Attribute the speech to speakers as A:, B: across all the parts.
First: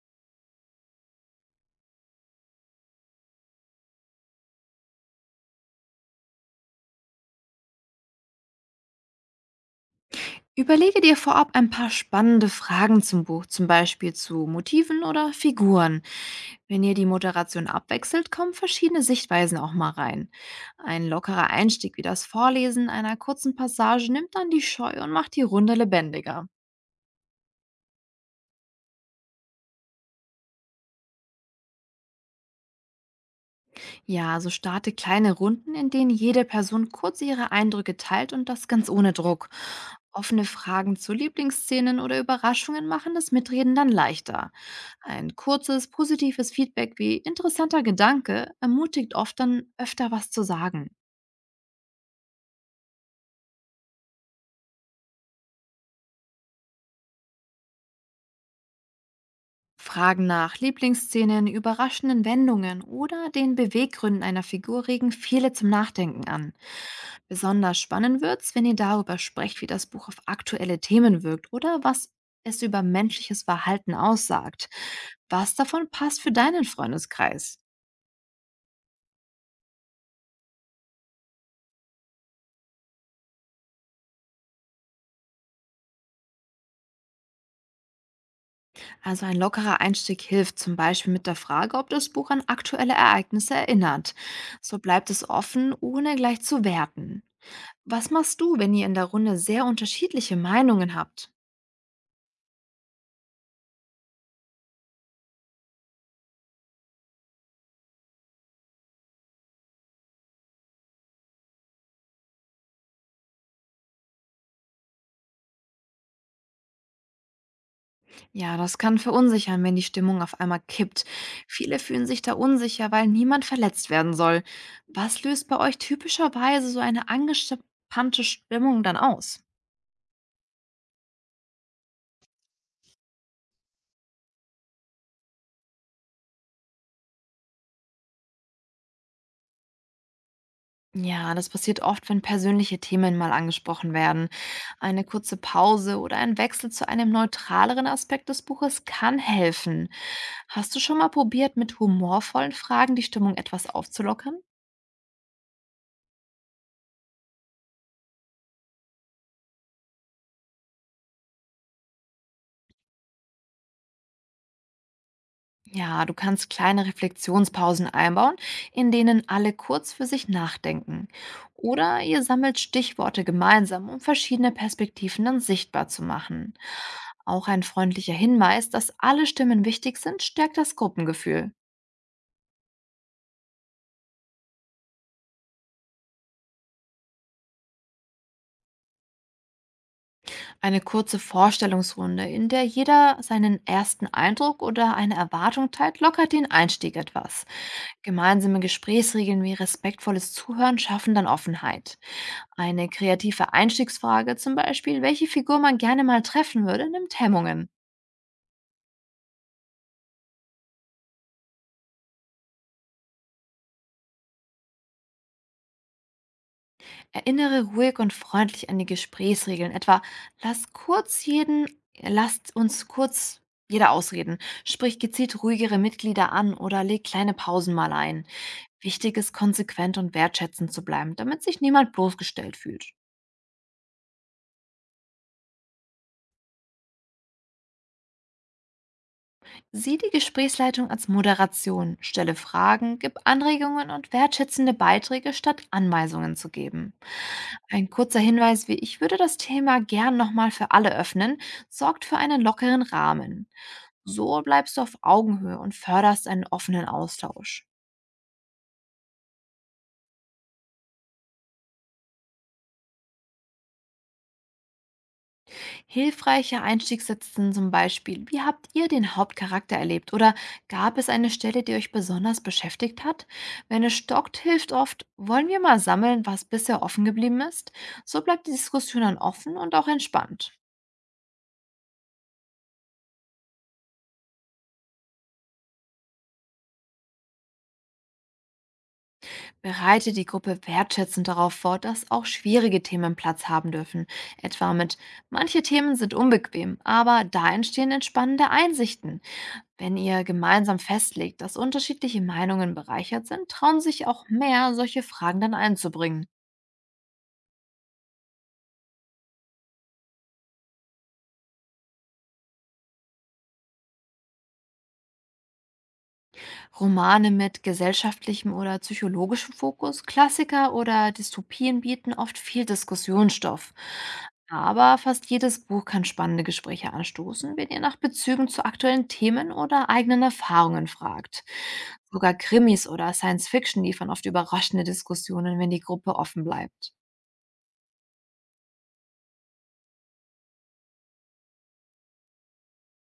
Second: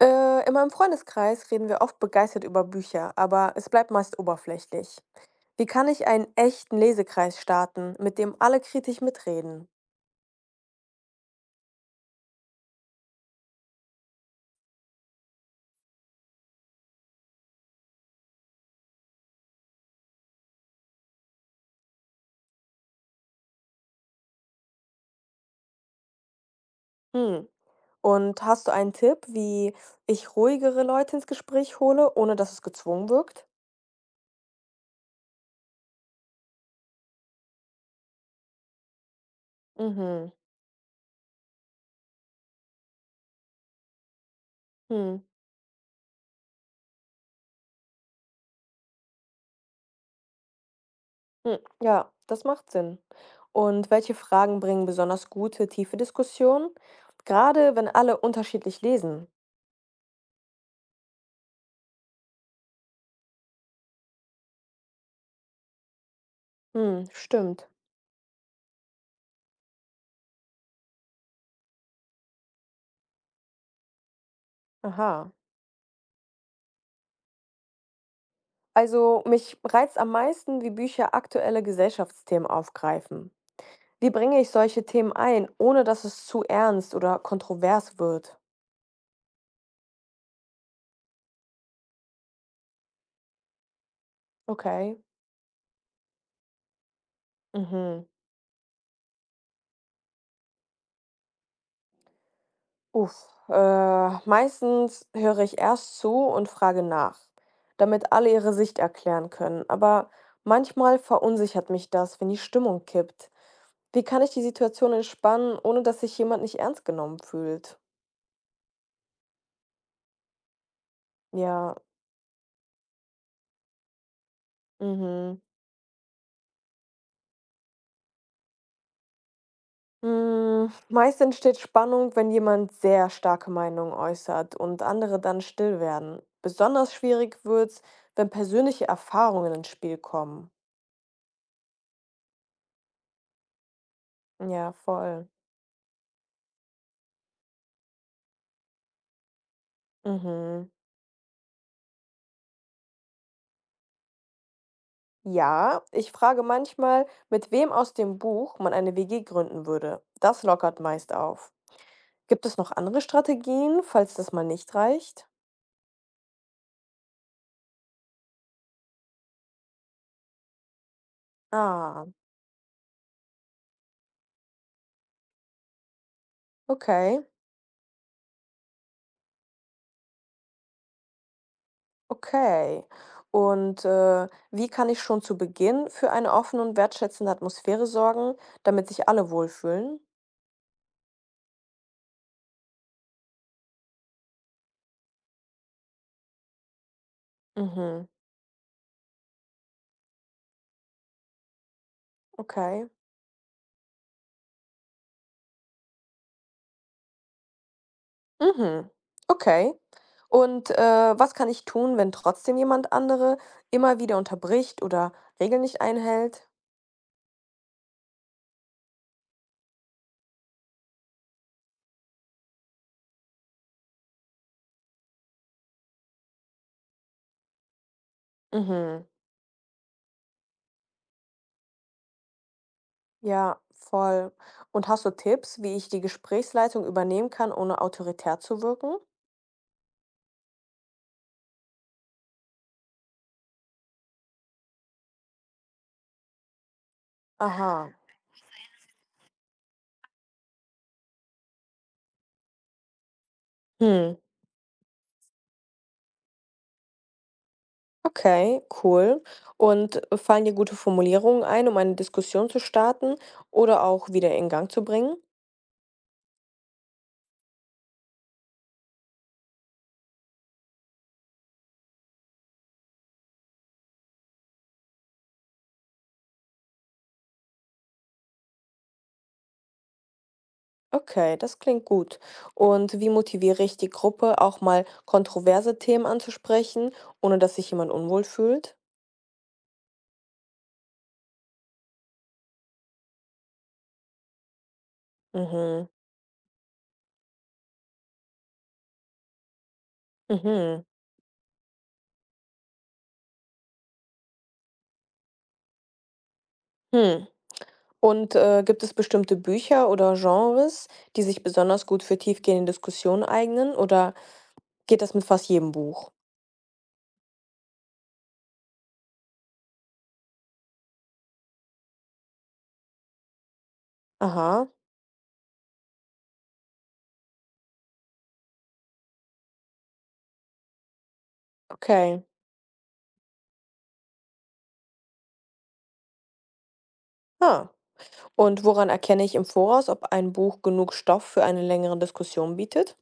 A: In meinem Freundeskreis reden wir oft begeistert über Bücher, aber es bleibt meist oberflächlich. Wie kann ich einen echten Lesekreis starten, mit dem alle kritisch mitreden?
B: Überlege dir vorab ein paar spannende Fragen zum Buch, zum Beispiel zu Motiven oder Figuren. Wenn ihr die Moderation abwechselt, kommen verschiedene Sichtweisen auch mal rein. Ein lockerer Einstieg wie das Vorlesen einer kurzen Passage nimmt dann die Scheu und macht die Runde lebendiger.
A: Hm. Und hast du einen Tipp, wie ich ruhigere Leute ins Gespräch hole, ohne dass es gezwungen wirkt?
B: Ja, also starte kleine Runden, in denen jede Person kurz ihre Eindrücke teilt und das ganz ohne Druck.
A: Mhm.
B: Offene Fragen zu Lieblingsszenen oder Überraschungen machen das Mitreden dann leichter.
A: Hm.
B: Ein kurzes, positives Feedback wie interessanter Gedanke ermutigt oft dann öfter was zu sagen.
A: Hm. Ja, das macht Sinn. Und welche Fragen bringen besonders gute, tiefe Diskussionen? Gerade wenn alle unterschiedlich lesen.
B: Fragen nach Lieblingsszenen, überraschenden Wendungen oder den Beweggründen einer Figur regen viele zum Nachdenken an.
A: Hm, stimmt.
B: Besonders spannend wird's, wenn ihr darüber sprecht, wie das Buch auf aktuelle Themen wirkt oder was es über menschliches Verhalten aussagt.
A: Aha.
B: Was davon passt für deinen Freundeskreis?
A: Also mich reizt am meisten, wie Bücher aktuelle Gesellschaftsthemen aufgreifen. Wie bringe ich solche Themen ein, ohne dass es zu ernst oder kontrovers wird?
B: Also ein lockerer Einstieg hilft, zum Beispiel mit der Frage, ob das Buch an aktuelle Ereignisse erinnert. So
A: Okay.
B: bleibt es offen, ohne gleich zu werten.
A: Mhm.
B: Was machst du, wenn ihr in der Runde sehr unterschiedliche Meinungen habt?
A: Uff. Meistens höre ich erst zu und frage nach, damit alle ihre Sicht erklären können. Aber manchmal verunsichert mich das, wenn die Stimmung kippt. Wie kann ich die Situation entspannen, ohne dass sich jemand nicht ernst genommen fühlt?
B: Ja, das kann verunsichern, wenn die Stimmung auf einmal kippt.
A: Ja.
B: Viele fühlen sich da unsicher, weil niemand verletzt werden soll. Was
A: Mhm.
B: löst bei euch typischerweise so eine angespannte Stimmung dann aus?
A: Hm, meist entsteht Spannung, wenn jemand sehr starke Meinungen äußert und andere dann still werden. Besonders schwierig wird's, wenn persönliche Erfahrungen ins Spiel kommen.
B: Ja, das passiert oft, wenn persönliche Themen mal angesprochen werden.
A: Ja,
B: Eine
A: voll.
B: kurze Pause oder ein Wechsel zu einem neutraleren Aspekt des Buches kann helfen.
A: Mhm.
B: Hast du schon mal probiert, mit humorvollen Fragen die Stimmung etwas aufzulockern?
A: Ja, ich frage manchmal, mit wem aus dem Buch man eine WG gründen würde. Das lockert meist auf. Gibt es noch andere Strategien, falls das mal nicht reicht?
B: Ja, du kannst kleine Reflexionspausen einbauen, in denen alle kurz für sich nachdenken. Oder
A: Ah,
B: ihr sammelt Stichworte gemeinsam, um verschiedene Perspektiven dann sichtbar zu machen.
A: okay.
B: Auch ein freundlicher Hinweis, dass alle Stimmen wichtig sind, stärkt das Gruppengefühl.
A: Okay. Und, wie kann ich schon zu Beginn für eine offene und wertschätzende Atmosphäre sorgen, damit sich alle wohlfühlen?
B: Eine kurze Vorstellungsrunde, in der jeder seinen ersten Eindruck oder eine Erwartung teilt, lockert den Einstieg etwas.
A: Mhm.
B: Gemeinsame Gesprächsregeln wie respektvolles Zuhören schaffen dann Offenheit.
A: Okay.
B: Eine kreative Einstiegsfrage, zum Beispiel, welche Figur man gerne mal treffen würde, nimmt Hemmungen.
A: Mhm. Okay. Und, was kann ich tun, wenn trotzdem jemand andere immer wieder unterbricht oder Regeln nicht einhält?
B: Erinnere ruhig und freundlich an die Gesprächsregeln, etwa lass kurz jeden, lasst uns kurz jeder ausreden, sprich gezielt ruhigere Mitglieder an oder leg kleine Pausen mal ein.
A: Mhm.
B: Wichtig ist, konsequent und wertschätzend zu bleiben, damit sich niemand bloßgestellt fühlt.
A: Ja, voll. Und hast du Tipps, wie ich die Gesprächsleitung übernehmen kann, ohne autoritär zu wirken?
B: Sieh die Gesprächsleitung als Moderation, stelle Fragen, gib Anregungen und wertschätzende Beiträge, statt Anweisungen zu geben. Ein
A: Aha.
B: kurzer Hinweis wie ich würde das Thema gern nochmal für alle öffnen, sorgt für einen lockeren Rahmen.
A: Hm.
B: So bleibst du auf Augenhöhe und förderst einen offenen Austausch.
A: Okay, cool. Und fallen dir gute Formulierungen ein, um eine Diskussion zu starten oder auch wieder in Gang zu bringen?
B: Hilfreiche Einstiegssätze sind zum Beispiel, wie habt ihr den Hauptcharakter erlebt? Oder gab es eine Stelle, die euch besonders beschäftigt hat? Wenn es stockt, hilft oft, wollen wir mal sammeln, was bisher offen geblieben ist? So bleibt die Diskussion dann offen und auch entspannt.
A: Okay, das klingt gut. Und wie motiviere ich die Gruppe, auch mal kontroverse Themen anzusprechen, ohne dass sich jemand unwohl fühlt?
B: Bereite die Gruppe wertschätzend darauf vor, dass auch schwierige Themen Platz haben dürfen. Etwa mit, manche
A: Mhm,
B: Themen sind unbequem, aber da entstehen entspannende Einsichten. Wenn ihr gemeinsam
A: mhm,
B: festlegt, dass unterschiedliche Meinungen bereichert sind, trauen sich auch mehr, solche Fragen dann einzubringen.
A: hm. Und gibt es bestimmte Bücher oder Genres, die sich besonders gut für tiefgehende Diskussionen eignen, oder geht das mit fast jedem Buch?
B: Romane mit gesellschaftlichem oder psychologischem Fokus, Klassiker oder Dystopien bieten oft viel Diskussionsstoff.
A: Aha,
B: Aber fast jedes Buch kann spannende Gespräche anstoßen, wenn ihr nach Bezügen zu aktuellen Themen oder eigenen Erfahrungen fragt.
A: okay.
B: Sogar Krimis oder Science Fiction liefern oft überraschende Diskussionen, wenn die Gruppe offen bleibt.
A: Ah. Und woran erkenne ich im Voraus, ob ein Buch genug Stoff für eine längere Diskussion bietet?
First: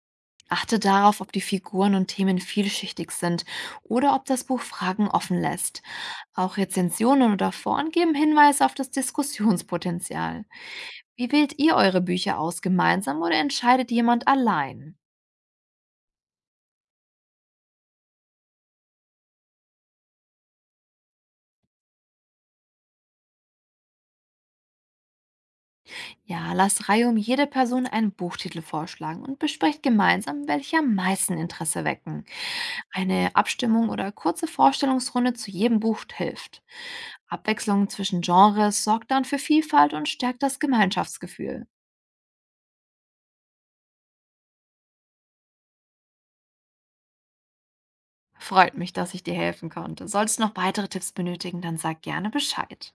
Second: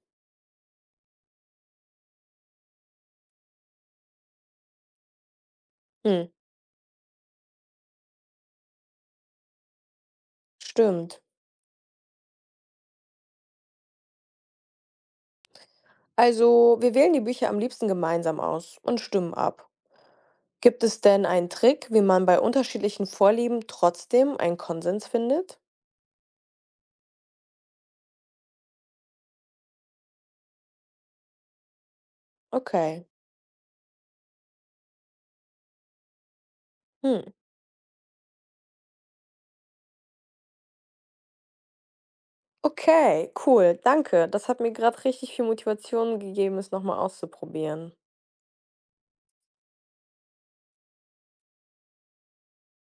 B: Achte darauf, ob die Figuren und Themen vielschichtig sind oder ob das Buch Fragen offen lässt.
A: Hm,
B: Auch Rezensionen oder Foren geben Hinweise auf das Diskussionspotenzial.
A: stimmt.
B: Wie wählt ihr eure Bücher aus, gemeinsam oder entscheidet jemand allein?
A: Also, wir wählen die Bücher am liebsten gemeinsam aus und stimmen ab. Gibt es denn einen Trick, wie man bei unterschiedlichen Vorlieben trotzdem einen Konsens findet?
B: Ja, lasst reihum jede Person einen Buchtitel vorschlagen und besprecht gemeinsam, welche am meisten Interesse wecken.
A: Okay.
B: Eine Abstimmung oder kurze Vorstellungsrunde zu jedem Buch hilft.
A: Hm.
B: Abwechslung zwischen Genres sorgt dann für Vielfalt und stärkt das Gemeinschaftsgefühl.
A: Okay, cool. Danke. Das hat mir gerade richtig viel Motivation gegeben, es nochmal auszuprobieren.
B: Freut mich, dass ich dir helfen konnte. Sollst du noch weitere Tipps benötigen, dann sag gerne Bescheid.